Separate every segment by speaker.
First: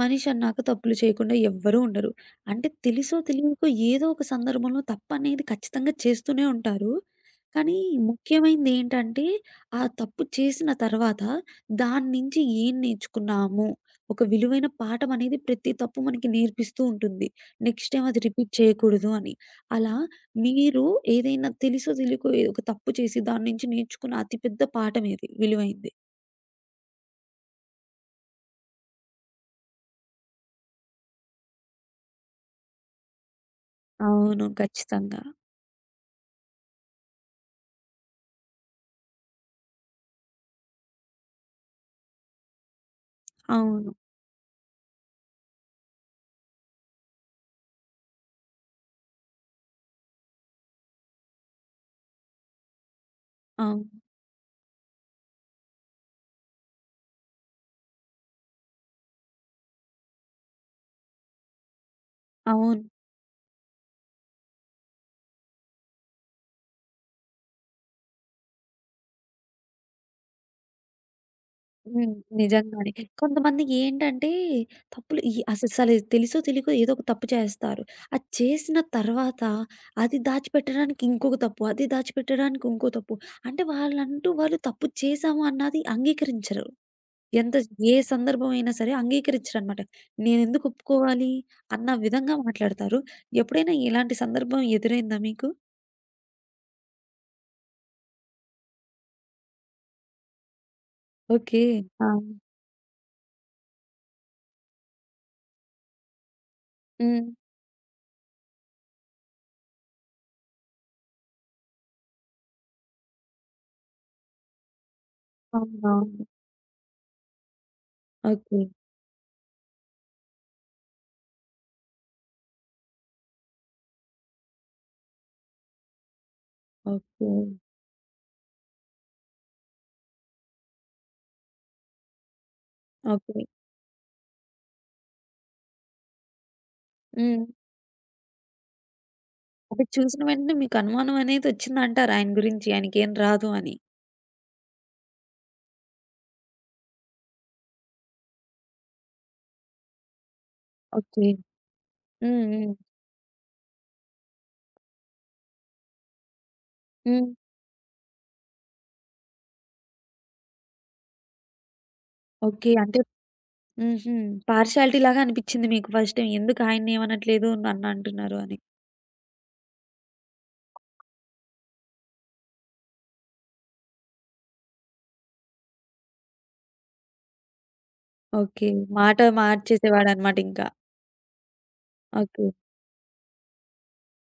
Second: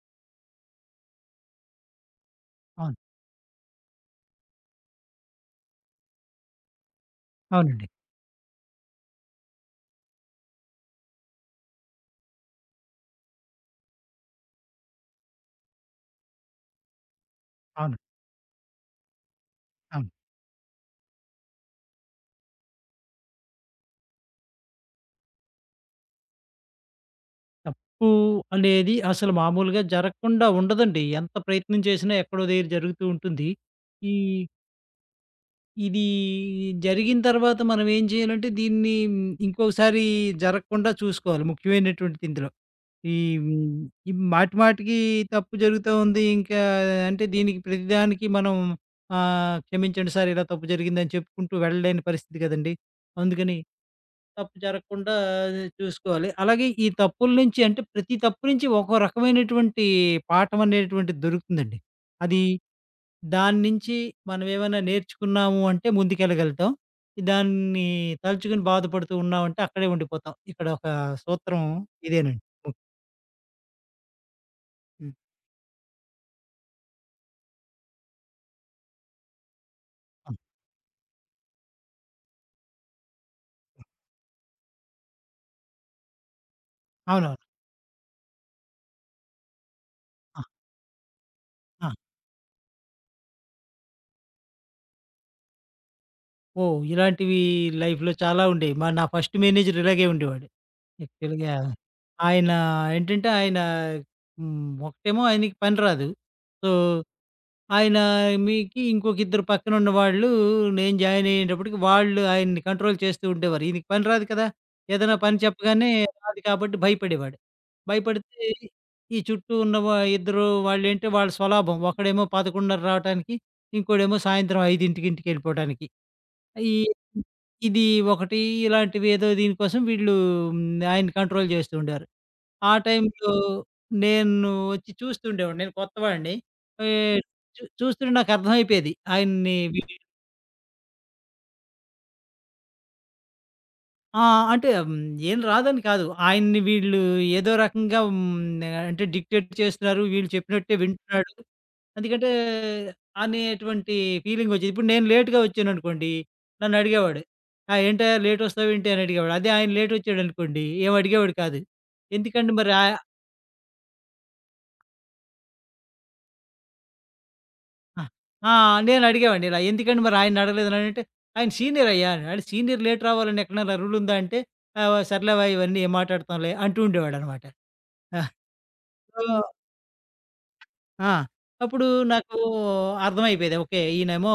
Speaker 1: మనిషన్నాక తప్పులు చేయకుండా ఎవ్వరూ ఉండరు. అంటే
Speaker 2: అవును.
Speaker 1: తెలుసో తెలియకో ఏదో ఒక సందర్భంలో తప్పనేది ఖచ్చితంగా చేస్తూనే ఉంటారు. కానీ
Speaker 2: అవునండి.
Speaker 1: ముఖ్యమైనదేంటంటే, ఆ తప్పు చేసిన తర్వాత దాని నుంచి ఏం నేర్చుకున్నాము? ఒక విలువైన పాఠమనేది ప్రతి తప్పు మనకి నేర్పిస్తూ ఉంటుంది. నెక్స్ట్
Speaker 2: అవును.
Speaker 1: టైమ్ అది రిపీట్ చేయకూడదు అని. అలా
Speaker 2: అవును.
Speaker 1: మీరు ఏదైనా తెలుసో తెలియకో ఏ ఒక తప్పు చేసి దాని నుంచి నేర్చుకున్న అతి పెద్ద పాఠమేది విలువైంది.
Speaker 2: తప్పు అనేది అసలు మామూలుగా జరగకుండా ఉండదండి. ఎంత ప్రయత్నం చేసినా ఎక్కడో దగ్గర జరుగుతూ ఉంటుంది. ఈ
Speaker 1: అవును, ఖచ్చితంగా.
Speaker 2: ఇది జరిగిన తర్వాత మనం ఏం చేయాలంటే దీన్ని ఇంకోసారి జరగకుండా చూసుకోవాలి. ముఖ్యమైనటువంటిది ఇందులో. ఈ హ్మ్.
Speaker 1: అవును.
Speaker 2: ఈ మాటి మాటికి తప్పు జరుగుతా ఉంది. ఇంకా అంటే దీనికి ప్రతిదానికి మనం క్షమించండి సార్ ఇలా తప్పు జరిగిందని చెప్పుకుంటూ వెళ్ళలేని పరిస్థితి కదండీ. అందుకని
Speaker 1: అవును.
Speaker 2: తప్పు జరగకుండా చూసుకోవాలి. అలాగే ఈ తప్పుల నుంచి అంటే ప్రతి తప్పు నుంచి ఒక్కో రకమైనటువంటి పాఠం అనేటువంటిది దొరుకుతుందండి. అది
Speaker 1: అవును.
Speaker 2: దాని నుంచి మనం ఏమైనా నేర్చుకున్నాము అంటే ముందుకెళ్ళగలుగుతాం. దాన్ని తలుచుకొని బాధపడుతూ ఉన్నామంటే అక్కడే ఉండిపోతాం. ఇక్కడ ఒక సూత్రం
Speaker 1: హ్మ్.
Speaker 2: ఇదేనండి.
Speaker 1: నిజంగానే. కొంతమంది ఏంటంటే
Speaker 2: హ్మ్.
Speaker 1: తప్పులు అసలు తెలుసో తెలియకో ఏదో ఒక తప్పు చేస్తారు. అది చేసిన తర్వాత అది దాచిపెట్టడానికి ఇంకొక తప్పు, అది దాచిపెట్టడానికి ఇంకో తప్పు. అంటే వాళ్ళంటూ వాళ్ళు తప్పు చేశాము అన్నది అంగీకరించరు.
Speaker 2: అవునవును.
Speaker 1: ఎంత ఏ సందర్భం అయినా సరే అంగీకరించరనమాట.
Speaker 2: ఆ!
Speaker 1: నేనెందుకు ఒప్పుకోవాలి అన్న
Speaker 2: ఆ!
Speaker 1: విధంగా మాట్లాడతారు. ఎప్పుడైనా ఇలాంటి సందర్భం ఎదురైందా మీకు?
Speaker 2: ఓహ్! ఇలాంటివి లైఫ్‌లో చాలా ఉండేవి. నా ఫస్ట్ మేనేజర్ ఇలాగే ఉండేవాడు. యాక్చువల్‌గా
Speaker 1: ఓకే. ఆ!
Speaker 2: ఆయన ఏంటంటే ఆయన హ్మ్. ఒకటేమో ఆయనకి పని రాదు. సో,
Speaker 1: హ్మ్.
Speaker 2: ఆయన మీకి ఇంకొక ఇద్దరు పక్కనున్న వాళ్ళు నేను జాయిన్ అయ్యేటప్పటికి వాళ్ళు ఆయన్ని కంట్రోల్ చేస్తూ ఉండేవారు. ఈయనకి పని రాదు కదా! ఏదైనా పని చెప్పగానే
Speaker 1: అవునవును.
Speaker 2: రాదు కాబట్టి భయపడేవాడు. భయపడితే
Speaker 1: ఓకే.
Speaker 2: ఈ చుట్టూ ఉన్న ఇద్దరు వాళ్ళేంటి వాళ్ళ స్వలాభం. ఒకడేమో 11:30 రావటానికి, ఇంకోడేమో సాయంత్రం 5కి ఇంటికెళ్ళిపోవటానికి. ఈ
Speaker 1: ఓకే.
Speaker 2: ఇది ఒకటి ఇలాంటివి ఏదో దీనికోసం వీళ్ళు హ్మ్, ఆయన్ని కంట్రోల్ చేస్తూ ఉండారు. ఆ టైంలో
Speaker 1: ఓకే.
Speaker 2: నేను వచ్చి చూస్తుండేవాడిని. నేను కొత్తవాడిని. ఆహ్,
Speaker 1: హ్మ్.
Speaker 2: చూస్తుంటే నాకర్థమైపోయేది. ఆయన్ని
Speaker 1: అది
Speaker 2: వీళ్ళు.
Speaker 1: చూసిన వెంటనే మీకు అనుమానం అనేదొచ్చిందంటారు ఆయన గురించి, ఆయనకేం రాదు అని.
Speaker 2: ఆ! అంటే ఏం రాదని కాదు. ఆయన్ని వీళ్ళు ఏదో రకంగా అంటే డిక్టేట్ చేస్తున్నారు. వీళ్ళు చెప్పినట్టే
Speaker 1: ఓకే.
Speaker 2: వింటున్నాడు. ఎందుకంటే
Speaker 1: హ్మ్. హ్మ్.
Speaker 2: అనేటువంటి ఫీలింగ్ వచ్చేది. ఇప్పుడు నేను లేట్‌గా వచ్చాననుకోండి, నన్ను అడిగేవాడు.
Speaker 1: హ్మ్.
Speaker 2: "ఆ! ఏంటయ్యా లేట్ వస్తావేంటి?" అని అడిగేవాడు. అదే ఆయన లేట్ వచ్చాడనుకోండి, ఏమి అడిగేవాడు కాదు. ఎందుకండి
Speaker 1: ఓకే.
Speaker 2: మరి
Speaker 1: హుహు. పార్షియాలిటీ లాగా అనిపిచ్చింది మీకు ఫస్ట్ టైమ్, ఎందుకు ఆయన్నేమనట్లేదు నన్నంటున్నారు
Speaker 2: ఆ!
Speaker 1: అని.
Speaker 2: నేను అడిగేవాడిని ఇలా, "ఎందుకండి మరి ఆయన్ని అడగలేదనంటే", "ఆయన సీనియర్ అయ్యా", "ఆడు సీనియర్ లేట్ రావాలని ఎక్కడైనా రూల్ ఉందా?" అంటే, "ఆహ్, సర్లేవయ్యా ఇవన్నీ ఏం మాట్లాడతాంలే" అంటూ ఉండేవాడనమాట. ఆ!
Speaker 1: ఓకే. మాట
Speaker 2: సో
Speaker 1: మార్చేసేవాడనమాట ఇంకా.
Speaker 2: ఆ! అప్పుడు నాకు
Speaker 1: ఓకే.
Speaker 2: అర్థమైపోయేది. ఓకే. ఈయనేమో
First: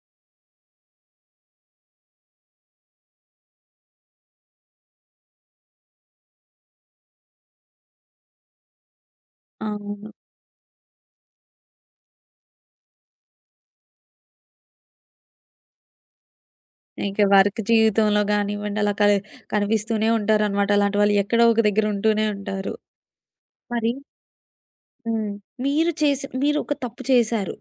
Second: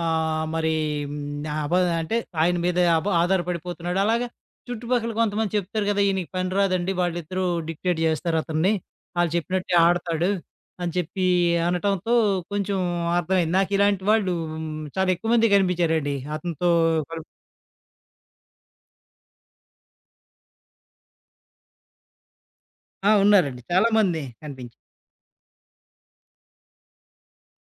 Speaker 2: ఆహ్, మరి హ్మ్. అబ అంటే ఆయన మీద ఆధారపడిపోతున్నాడు. అలాగే చుట్టుపక్కల కొంతమంది చెప్తారు కదా! ఈయనకి పని రాదండి. వాళ్ళిద్దరూ డిక్టేట్ చేస్తారు అతన్ని. ఆళ్ళు చెప్పినట్టే
Speaker 1: అవును.
Speaker 2: ఆడతాడు అని చెప్పి అనటంతో కొంచెం అర్థమైంది. నాకు ఇలాంటి వాళ్ళు మ్, చాలా ఎక్కువ మంది కనిపించారండి. అతనితో
Speaker 1: ఇంక
Speaker 2: కల్
Speaker 1: వర్క్ జీవితంలో గానివ్వండి, అలా కనిపిస్తూనే ఉంటారనమాట. అలాంటి వాళ్ళు ఎక్కడో ఒక దగ్గర ఉంటూనే ఉంటారు.
Speaker 2: ఆ! ఉన్నారండి. చాలా
Speaker 1: మరి
Speaker 2: మంది కనిపించారు.
Speaker 1: హ్మ్. మీరు మీరు ఒక తప్పు చేశారు.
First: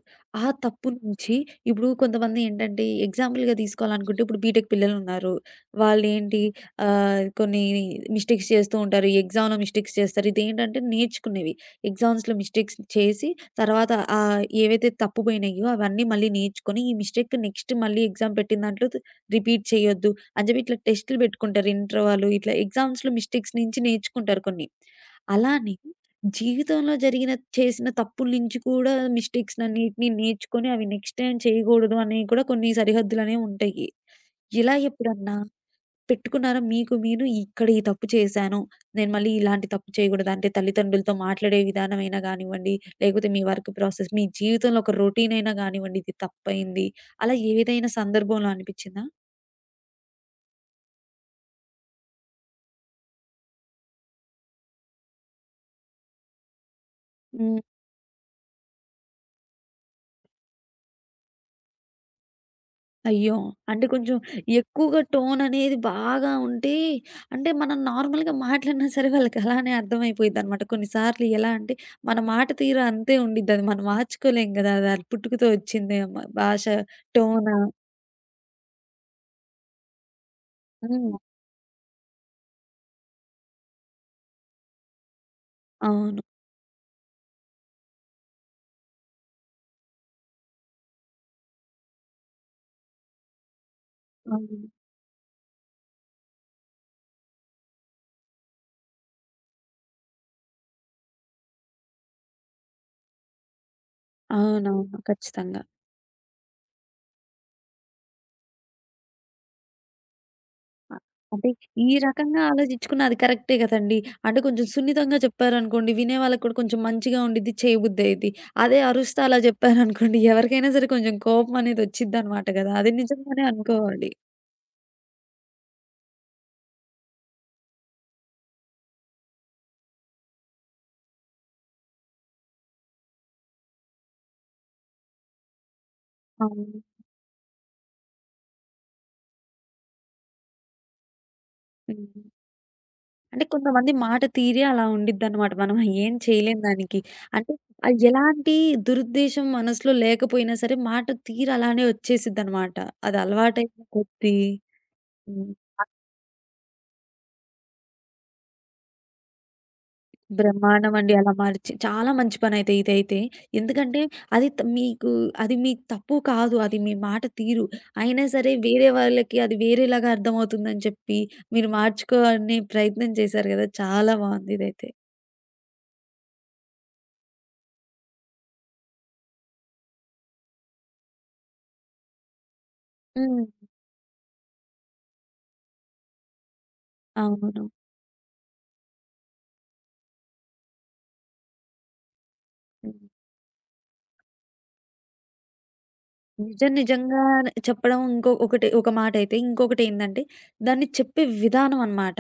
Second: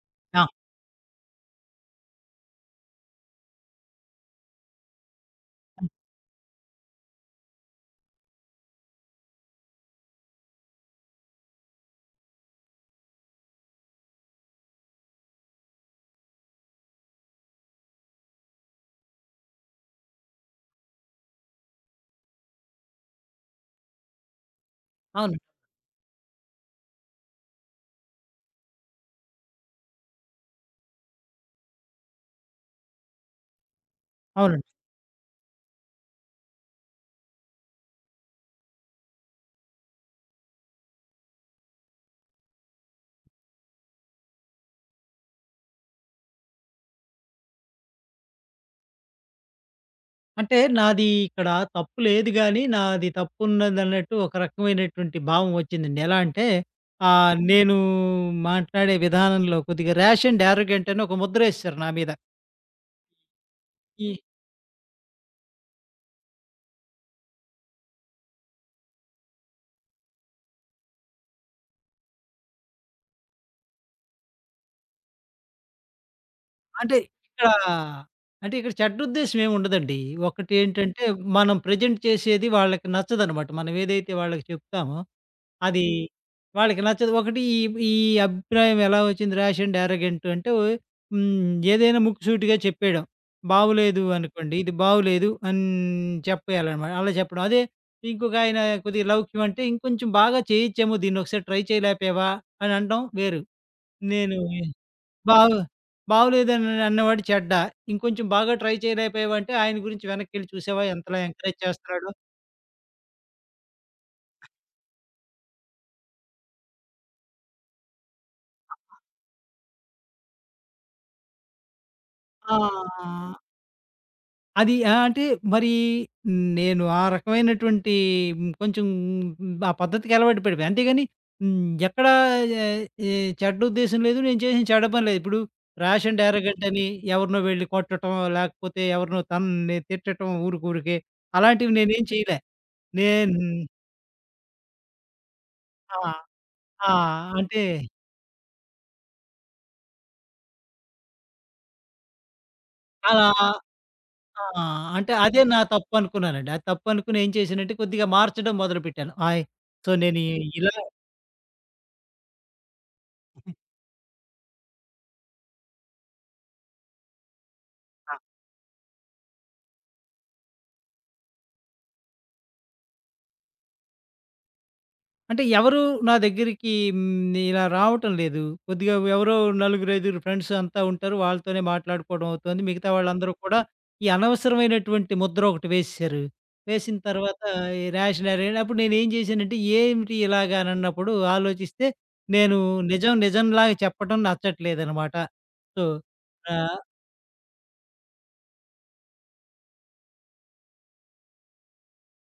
Speaker 1: ఆ
Speaker 2: ఆ!
Speaker 1: తప్పు నుంచి ఇప్పుడు కొంతమంది ఏంటంటే ఎగ్జాంపుల్‌గా తీసుకోవాలనుకుంటే ఇప్పుడు బీటెక్ పిల్లలున్నారు. వాళ్ళేంటి కొన్ని మిస్టేక్స్ చేస్తూ ఉంటారు. ఎగ్జామ్‌లో మిస్టేక్స్ చేస్తారు. ఇదేంటంటే నేర్చుకునేవి. ఎగ్జామ్స్‌లో మిస్టేక్స్ చేసి తర్వాత ఏవైతే తప్పుపోయినాయో అవన్నీ మళ్ళీ నేర్చుకొని ఈ మిస్టేక్ నెక్స్ట్ మళ్ళీ ఎగ్జామ్ పెట్టిన దాంట్లో రిపీట్ చేయొద్దు అని చెప్పి ఇట్లా టెస్టులు పెట్టుకుంటారు ఇంటర్ వాళ్ళు. ఇట్లా ఎగ్జామ్స్‌లో మిస్టేక్స్ నుంచి నేర్చుకుంటారు కొన్ని.
Speaker 2: అవును.
Speaker 1: అలానే జీవితంలో చేసిన తప్పుల నుంచి కూడా మిస్టేక్స్‌నన్నిటిని నేర్చుకొని అవి నెక్స్ట్ టైమ్ చేయకూడదు అనేవి కూడా కొన్ని సరిహద్దులనేవి ఉంటాయి.
Speaker 2: అవునండి.
Speaker 1: ఇలా ఎప్పుడన్నా పెట్టుకున్నారా మీకు మీరు ఇక్కడ ఈ తప్పు చేశాను, నేను మళ్ళీ ఇలాంటి తప్పు చేయకూడదు అంటే తల్లిదండ్రులతో మాట్లాడే విధానమైనా గానివ్వండి, లేకపోతే మీ వర్క్ ప్రాసెస్, మీ జీవితంలో ఒక రొటీన్ అయినా గానివ్వండి ఇది తప్పయింది, అలా ఏదైనా సందర్భంలో అనిపిచ్చిందా?
Speaker 2: అంటే నాది ఇక్కడ తప్పు లేదు గానీ, నాది తప్పున్నదన్నట్టు ఒక రకమైనటువంటి భావం వచ్చిందండి. ఎలా అంటే, ఆహ్, హ్మ్.
Speaker 1: హ్మ్.
Speaker 2: నేను మాట్లాడే విధానంలో కొద్దిగా ర్యాష్ అండ్ యారోగెంట్ అని ఒక ముద్రేసేశారు నా మీద.
Speaker 1: అయ్యో! అంటే
Speaker 2: ఈ
Speaker 1: కొంచెం ఎక్కువగా టోననేది బాగా ఉంటే, అంటే మనం నార్మల్‌గా మాట్లాడినా సరే వాళ్ళకి అలానే అర్థమైపోయిద్దనమాట. కొన్నిసార్లు ఎలా అంటే, మన మాట తీరు అంతే ఉండిద్ది. అది మనం మార్చుకోలేం గదా! అది అది పుట్టుకతో వచ్చిందే మ భాష,
Speaker 2: అంటే ఇక్కడ
Speaker 1: టోనా.
Speaker 2: అంటే ఇక్కడ చెడుద్దేశం ఏముండదండి. ఒకటేంటంటే,
Speaker 1: హ్మ్.
Speaker 2: మనం ప్రెజెంట్ చేసేది వాళ్ళకి నచ్చదనమాట. మనం ఏదైతే వాళ్ళకి చెప్తామో అది
Speaker 1: అవును.
Speaker 2: వాళ్ళకి నచ్చదు. ఒకటి ఈ ఈ అభిప్రాయం ఎలా వచ్చింది ర్యాష్ అండ్ యారగెంట్ అంటే ఏదైనా ముక్కుసూటిగా చెప్పేయడం. బావులేదు అనుకోండి.
Speaker 1: అవును.
Speaker 2: ఇది బావులేదు అని చెప్పేయాలనమాట. అలా చెప్పడం. అదే ఇంకొక ఆయన కొద్దిగా లౌక్యం అంటే ఇంకొంచెం బాగా చేయొచ్చేమో దీన్ని ఒకసారి ట్రై చేయలేకపోయావా అని అనడం వేరు. నేను
Speaker 1: అవునవును,
Speaker 2: బావు
Speaker 1: ఖచ్చితంగా.
Speaker 2: బావులేదని అన్నవాడు చెడ్డ. ఇంకొంచెం బాగా ట్రై చేయలేకపోయావంటే ఆయన గురించి వెనక్కెళ్ళి చూసావా
Speaker 1: అ
Speaker 2: ఎంతలా
Speaker 1: అంటే
Speaker 2: ఎంకరేజ్
Speaker 1: ఈ
Speaker 2: చేస్తున్నాడో.
Speaker 1: రకంగా ఆలోచించుకున్న అది కరెక్టే గదండీ. అంటే కొంచెం సున్నితంగా చెప్పారనుకోండి, వినే వాళ్ళకి కూడా కొంచెం మంచిగా ఉండిద్ది, చేయబుద్దయిద్ది. అదే అరుస్తా అలా జెప్పారనుకోండి, ఎవరికైనా సరే కొంచెం కోపం అనేది ఒచ్చిద్దనమాట
Speaker 2: ఆ!
Speaker 1: గదా! అది నిజంగానే అనుకోవాలి.
Speaker 2: అది ఆ! అంటే మరి నేను ఆ రకమైనటువంటి కొంచెం ఆ పద్ధతికి అలవాటు పడిపోయా. అంతేగాని హ్మ్, ఎక్కడ ఎ ఎ చెడ్డ ఉద్దేశం లేదు. నేను చేసిన చెడ్డ పని లేదు. ఇప్పుడు రాష్ అండ్ యారోగెంట్
Speaker 1: అవును.
Speaker 2: అని ఎవరినో వెళ్లి కొట్టటం, లేకపోతే ఎవరినో తన్ని తిట్టటం ఊరికూరికే అలాంటివి నేనేం
Speaker 1: హ్మ్.
Speaker 2: చేయలే. నేను
Speaker 1: అంటే కొంతమంది మాట తీరే అలా ఉండిద్దనమాట. మనం
Speaker 2: ఆ!
Speaker 1: ఏం చేయలేం
Speaker 2: ఆ!
Speaker 1: దానికి. అంటే
Speaker 2: అంటే
Speaker 1: ఎలాంటి దురుద్దేశం మనసులో లేకపోయినా సరే మాట తీరు అలానే ఒచ్చేసిద్దనమాట. అది
Speaker 2: అలా
Speaker 1: అలవాటైన కొద్దీ.
Speaker 2: ఆ! అంటే అదే
Speaker 1: హ్మ్.
Speaker 2: నా తప్పు అనుకున్నానండి. ఆ తప్పు అనుకుని ఏం చేశానంటే కొద్దిగా మార్చడం మొదలుపెట్టాను. ఆయ్! సో, నేను ఇలా
Speaker 1: బ్రహ్మాండమండి. అలా మార్చి చాలా మంచి పనైతే ఇదైతే. ఎందుకంటే అది త మీకు అది మీ తప్పు కాదు. అది మీ మాట తీరు. అయినా సరే వేరే వాళ్ళకి అది వేరేలాగా అర్థమవుతుందని చెప్పి మీరు మార్చుకోనే ప్రయత్నం చేశారు గదా! చాలా బావుంది ఇదైతే.
Speaker 2: అంటే ఎవరు నా దగ్గరికి ఇలా రావటం లేదు. కొద్దిగా ఎవరో నలుగురు, ఐదుగురు ఫ్రెండ్స్ అంతా ఉంటారు. వాళ్ళతోనే మాట్లాడుకోవడం అవుతుంది. మిగతా వాళ్ళందరూ
Speaker 1: హ్మ్.
Speaker 2: కూడా ఈ అనవసరమైనటువంటి ముద్ర ఒకటి వేసేశారు. వేసిన తర్వాత
Speaker 1: అవును.
Speaker 2: ఈ ర్యాష్ న్యారెన్ అప్పుడు నేనేం జేశానంటే, "ఏమిటి ఇలాగ?" అని అన్నప్పుడు ఆలోచిస్తే, నేను
Speaker 1: హ్మ్.
Speaker 2: నిజం నిజంలాగా చెప్పడం నచ్చట్లేదనమాట. సో,
Speaker 1: నిజం
Speaker 2: ఆహ్,
Speaker 1: నిజంగా చెప్పడం ఇంకో ఒకటి ఒక మాటైతే. ఇంకొకటేందంటే దాన్ని చెప్పే విధానం అన్నమాట.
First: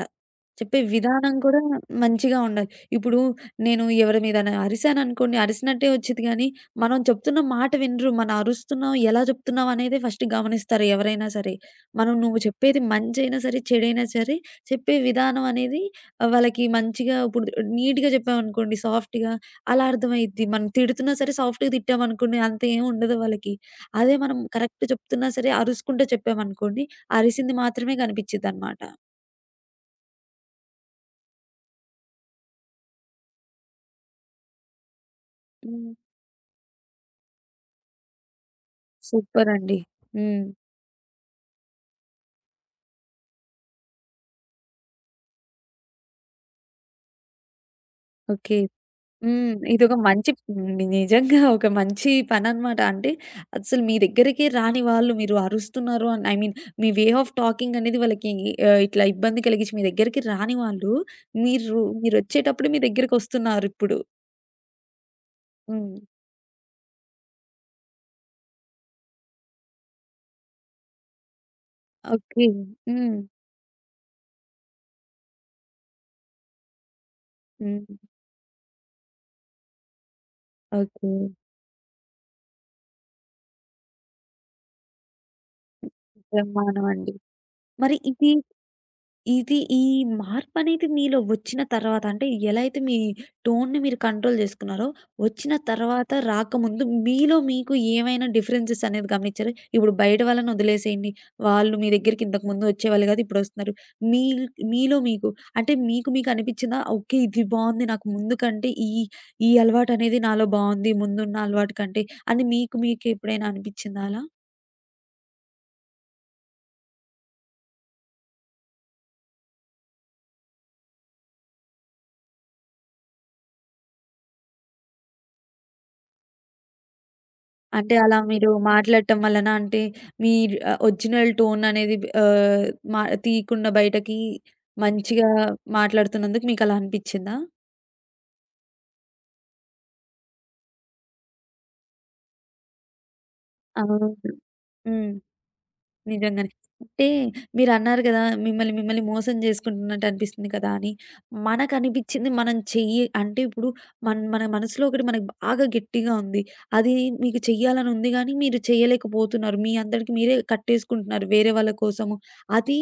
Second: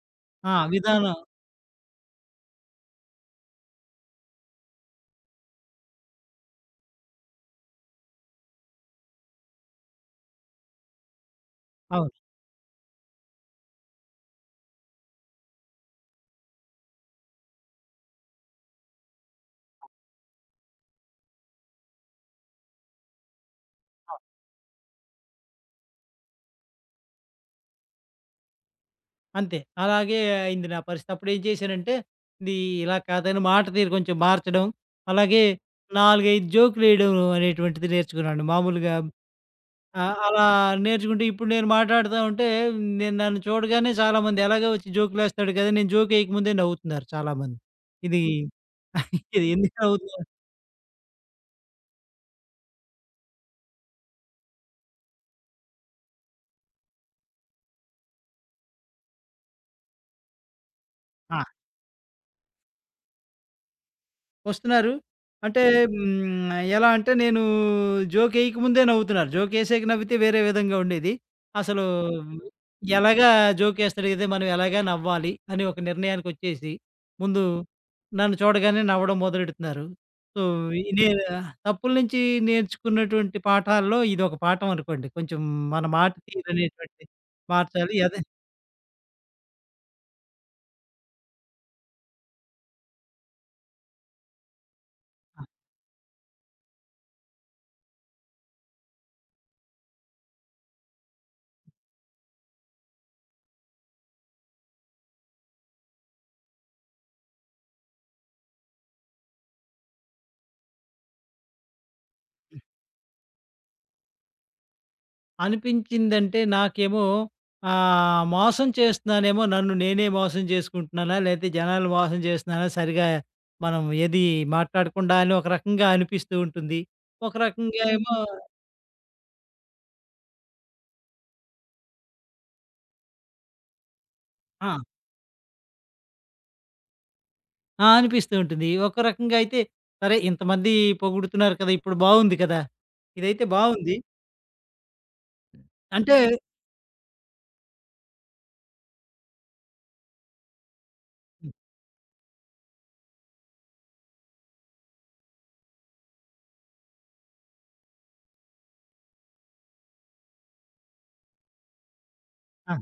Speaker 2: ఆ!
Speaker 1: చెప్పే
Speaker 2: విధానం
Speaker 1: విధానం కూడా మంచిగా ఉండాలి. ఇప్పుడు నేను ఎవరి మీదైనా అరిసాననుకోండి, అరిసినట్టే వచ్చిద్ది గానీ, మనం చెప్తున్న మాట వినరు. మనం అరుస్తున్నాం, ఎలా చెప్తున్నాం అనేది ఫస్ట్ గమనిస్తారు ఎవరైనా సరే. మనం
Speaker 2: అవును.
Speaker 1: నువ్వు చెప్పేది మంచైనా సరే, చెడైనా సరే, చెప్పే విధానం అనేది వాళ్ళకి మంచిగా ఇప్పుడు నీట్‌గా చెప్పామనుకోండి సాఫ్ట్‌గా అలా అర్థమైద్ది. మనం తిడుతున్నా సరే సాఫ్ట్‌గా తిట్టామనుకోండి అంత ఏం ఉండదు వాళ్ళకి. అదే మనం కరెక్ట్ చెప్తున్నా సరే అరుసుకుంటూ చెప్పామనుకోండి, అరిసింది మాత్రమే కనిపిచ్చిద్దనమాట.
Speaker 2: అంతే. అలాగే అయింది నా పరిస్థితి. అప్పుడేం చేశానంటే, ఇది ఇలా కాదని మాట తీరు కొంచెం మార్చడం, అలాగే
Speaker 1: హ్మ్.
Speaker 2: 4, 5 జోకులేయడం అనేటువంటిది నేర్చుకున్నాను. మామూలుగా
Speaker 1: సూపరండి.
Speaker 2: ఆ! అలా
Speaker 1: హ్మ్.
Speaker 2: నేర్చుకుంటే ఇప్పుడు నేను మాట్లాడుతా ఉంటే, నన్ను చూడగానే చాలామంది ఎలాగో వచ్చి జోకులేస్తాడు కదా! నేను జోకేయక ముందే నవ్వుతున్నారు చాలామంది. ఇది
Speaker 1: ఓకే.
Speaker 2: ఇది ఎందుకు
Speaker 1: ఇదొక
Speaker 2: నవ్వుతున్నారు.
Speaker 1: మంచి నిజంగా ఒక మంచి పననమాట. అంటే అసలు మీ దగ్గరికే రాని వాళ్ళు మీరు అరుస్తున్నారు అని ఐ మీన్ మీ వే ఆఫ్ టాకింగ్ అనేది వాళ్ళకి ఇట్లా ఇబ్బంది కలిగించి మీ దగ్గరికి రాని వాళ్ళు
Speaker 2: ఆ!
Speaker 1: మీరొచ్చేటప్పుడు మీ దగ్గరికొస్తున్నారిప్పుడు.
Speaker 2: వస్తున్నారు. అంటే
Speaker 1: హ్మ్.
Speaker 2: హ్మ్. ఎలా అంటే నేను జోక్ ఎయకముందే నవ్వుతున్నారు. జోక్ ఎసాక నవ్వితే వేరే విధంగా ఉండేది. అసలు
Speaker 1: ఓకే. హ్మ్.
Speaker 2: ఎలాగా జోక్ ఎస్తాడు కదా! మనం ఎలాగా నవ్వాలి అని ఒక నిర్ణయానికొచ్చేసి, ముందు
Speaker 1: హ్మ్.
Speaker 2: నన్ను చూడగానే నవ్వడం మొదలెడుతున్నారు. సో, ఈ నే
Speaker 1: ఓకే.
Speaker 2: తప్పుల నుంచి నేర్చుకున్నటువంటి పాఠాల్లో ఇదొక పాఠం అనుకోండి. కొంచెం మన మాట తీరనేటువంటిది
Speaker 1: బ్రహ్మాండమండి.
Speaker 2: మార్చాలి.
Speaker 1: మరి
Speaker 2: అదే ఆ!
Speaker 1: ఇది ఇది ఈ మార్పనేది మీలో వచ్చిన తర్వాత అంటే ఎలా అయితే మీ టోన్‌ని మీరు కంట్రోల్ జేసుకున్నారో, వచ్చిన తర్వాత రాకముందు మీలో మీకు ఏమైనా డిఫరెన్సెస్ అనేది గమనిచ్చారా? ఇప్పుడు బయట వాళ్ళని వదిలేసేయండి. వాళ్ళు మీ దగ్గరికి ఇంతకుముందు వచ్చేవాళ్ళు గాదు, ఇప్పుడొస్తున్నారు. మీ మీలో మీకు అంటే మీకు మీకు అనిపిచ్చిందా? ఓకే, ఇది బావుంది, నాకు ముందు కంటే ఈ ఈ అలవాటనేది నాలో బావుంది, ముందున్న అలవాటు కంటే అని మీకు మీకెప్పుడైనా అనిపిచ్చిందా అలా?
Speaker 2: అనిపించిందంటే నాకేమో మోసం చేస్తున్నానేమో నన్ను నేనే మోసం చేసుకుంటున్నానా? లేతే జనాలు మోసం చేస్తున్నానా? సరిగా మనం ఏది మాట్లాడకుండా అని ఒక రకంగా అనిపిస్తూ ఉంటుంది. ఒక రకంగా
Speaker 1: అంటే
Speaker 2: ఏమో
Speaker 1: అలా మీరు మాట్లాడటం వలన అంటే మీ ఒరిజినల్ టోన్ అనేది ఆహ్, మా తీయకుండా బయటకి
Speaker 2: ఆ!
Speaker 1: మంచిగా మాట్లాడుతున్నందుకు మీకలా అనిపిచ్చిందా?
Speaker 2: ఆ! అనిపిస్తూ ఉంటుంది. ఒక రకంగా అయితే సరే ఇంతమంది పొగుడుతున్నారు కదా! ఇప్పుడు బావుంది కదా! ఇదైతే బావుంది.
Speaker 1: అవును. హ్మ్.
Speaker 2: అంటే
Speaker 1: నిజంగానే. అంటే మీరన్నారు గదా! మిమ్మల్ని మిమ్మల్ని మోసం జేసుకుంటున్నట్టు అనిపిస్తుంది కదా అని.
Speaker 2: హ్మ్.
Speaker 1: మనకనిపిచ్చింది మనం చెయ్యి అంటే ఇప్పుడు మన మనసులో ఒకటి మనకు బాగా గట్టిగా ఉంది. అది మీకు చెయ్యాలని ఉంది గానీ మీరు చేయలేకపోతున్నారు. మీ అంతటికి మీరే కట్టేసుకుంటున్నారు వేరే వాళ్ళ కోసము.
Speaker 2: ఆ!
Speaker 1: అది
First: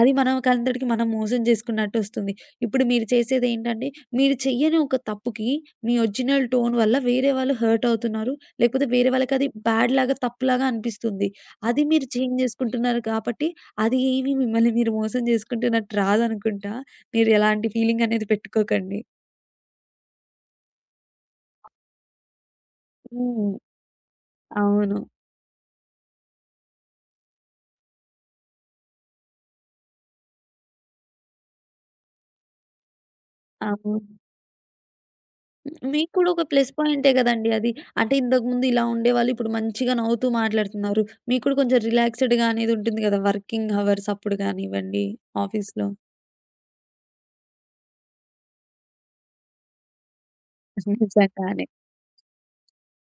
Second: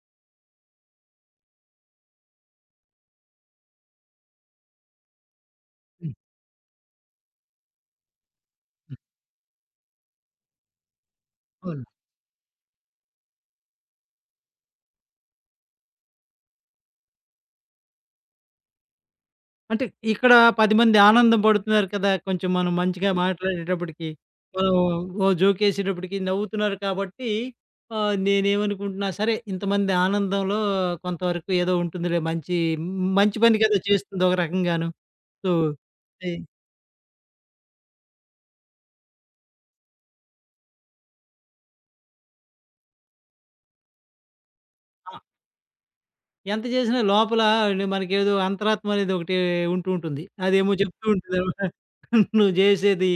Speaker 1: అది మనకంతటికి మనం మోసం జేసుకున్నట్టొస్తుంది. ఇప్పుడు మీరు చేసేదేంటంటే మీరు చెయ్యని ఒక తప్పుకి మీ
Speaker 2: హ్మ్.
Speaker 1: ఒరిజినల్ టోన్ వల్ల వేరే వాళ్ళు హర్ట్ అవుతున్నారు, లేకపోతే
Speaker 2: హ్మ్.
Speaker 1: వేరే వాళ్ళకది బ్యాడ్‌లాగా తప్పులాగా అనిపిస్తుంది.
Speaker 2: అవును.
Speaker 1: అది మీరు చేంజ్ జేసుకుంటున్నారు కాబట్టి, అది ఏమి మిమ్మల్ని మీరు మోసం జేసుకుంటున్నట్టు రాదనుకుంటా. మీరు ఎలాంటి ఫీలింగ్ అనేది పెట్టుకోకండి.
Speaker 2: అంటే ఇక్కడ 10 మంది ఆనందం పడుతున్నారు కదా! కొంచెం మనం మంచిగా
Speaker 1: హ్మ్.
Speaker 2: మాట్లాడేటప్పటికి, మనం
Speaker 1: అవును.
Speaker 2: ఓ జోకేసేటప్పటికి నవ్వుతున్నారు కాబట్టి నేనేమనుకుంటున్నా సరే ఇంతమంది ఆనందంలో కొంతవరకు ఏదో ఉంటుందిలే మంచి మంచి పని కదా!
Speaker 1: అవును.
Speaker 2: చేస్తుంది ఒక రకంగాను. సో,
Speaker 1: మీకు కూడా
Speaker 2: ఈ
Speaker 1: ఒక ప్లస్ పాయింటే గదండీ అది. అంటే ఇంతకుముందు ఇలా ఉండేవాళ్ళు, ఇప్పుడు మంచిగా నవ్వుతూ మాట్లాడుతున్నారు. మీకు కూడా కొంచెం రిలాక్స్‌డ్‌గా అనేది ఉంటుంది గదా! వర్కింగ్ అవర్స్ అప్పుడు గానివ్వండి ఆఫీస్‌లో.
Speaker 2: ఎంత చేసినా లోపల మనకేదో అంతరాత్మ అనేది ఒకటి ఉంటూ ఉంటుంది. అదేమో చెప్తూ ఉంటదనమాట.
Speaker 1: నిజంగానే.
Speaker 2: "నువ్వు జేసేది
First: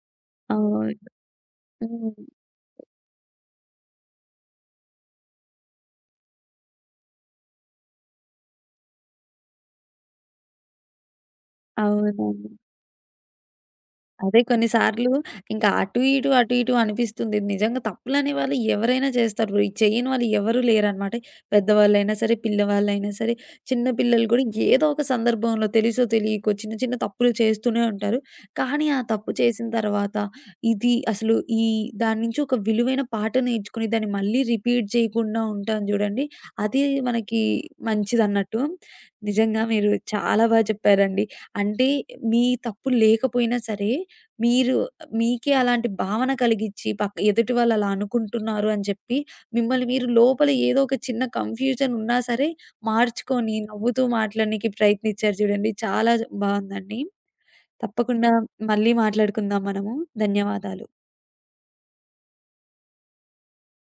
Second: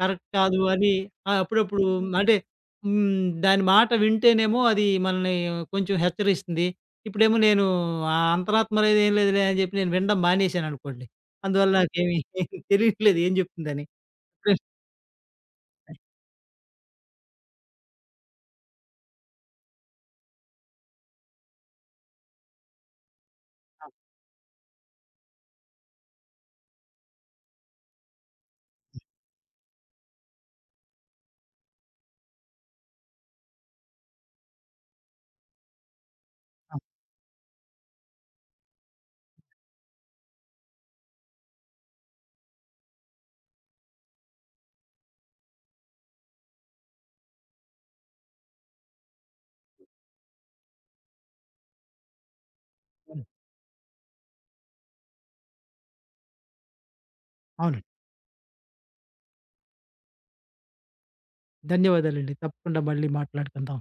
Speaker 2: కరెక్ట్ కాదు" అని
Speaker 1: అవును.
Speaker 2: అప్పుడప్పుడు
Speaker 1: హ్మ్.
Speaker 2: అంటే దాని మాట వింటేనేమో అది మనల్ని కొంచెం హెచ్చరిస్తుంది. ఇప్పుడేమో నేను ఆ అంతరాత్మ అనేది ఏం లేదులే అని జెప్పి నేను వినడం మానేశాననుకోండి. అందువల్ల నాకేమి
Speaker 1: అవునండి.
Speaker 2: తెలియట్లేదు ఏం జెప్తుందని.
Speaker 1: అదే
Speaker 2: ప్రస్తుతం.
Speaker 1: కొన్ని సార్లు ఇంకా అటు ఇటు, అటు ఇటు అనిపిస్తుంది. నిజంగా తప్పులనేవాళ్ళు ఎవరైనా చేస్తారు. ఇది చేయని వాళ్ళు ఎవరు లేరనమాట. పెద్దవాళ్ళైనా సరే, పిల్లవాళ్ళైనా సరే, చిన్న పిల్లలు కూడా ఏదో ఒక సందర్భంలో తెలుసో తెలియకో చిన్న చిన్న తప్పులు చేస్తూనే ఉంటారు. కానీ ఆ తప్పు చేసిన తర్వాత ఇది అసలు ఈ దాని నుంచి ఒక విలువైన పాఠం నేర్చుకుని దాన్ని మళ్ళీ రిపీట్ చేయకుండా ఉంటాం చూడండి.
Speaker 2: ఆ!
Speaker 1: అది మనకి మంచిదన్నట్టు. నిజంగా మీరు చాలా బాగా చెప్పారండి. అంటే మీ తప్పు లేకపోయినా సరే మీరు మీకే అలాంటి భావన కలిగిచ్చి, పక్క ఎదుటి వాళ్ళు అలా అనుకుంటున్నారు అని చెప్పి, మిమ్మల్ని మీరు లోపల ఏదో ఒక చిన్న కన్‌ఫ్యూజన్ ఉన్నా సరే,
Speaker 2: అవును.
Speaker 1: మార్చుకొని నవ్వుతూ మాట్లాడనీకి ప్రయత్నిచ్చారు చూడండి. చాలా బావుందండి.
Speaker 2: అవునండి.
Speaker 1: తప్పకుండా మళ్ళీ మాట్లాడుకుందాం మనము. ధన్యవాదాలు.
Speaker 2: ధన్యవాదాలండి. తప్పకుండా మళ్ళీ మాట్లాడుకుందాం.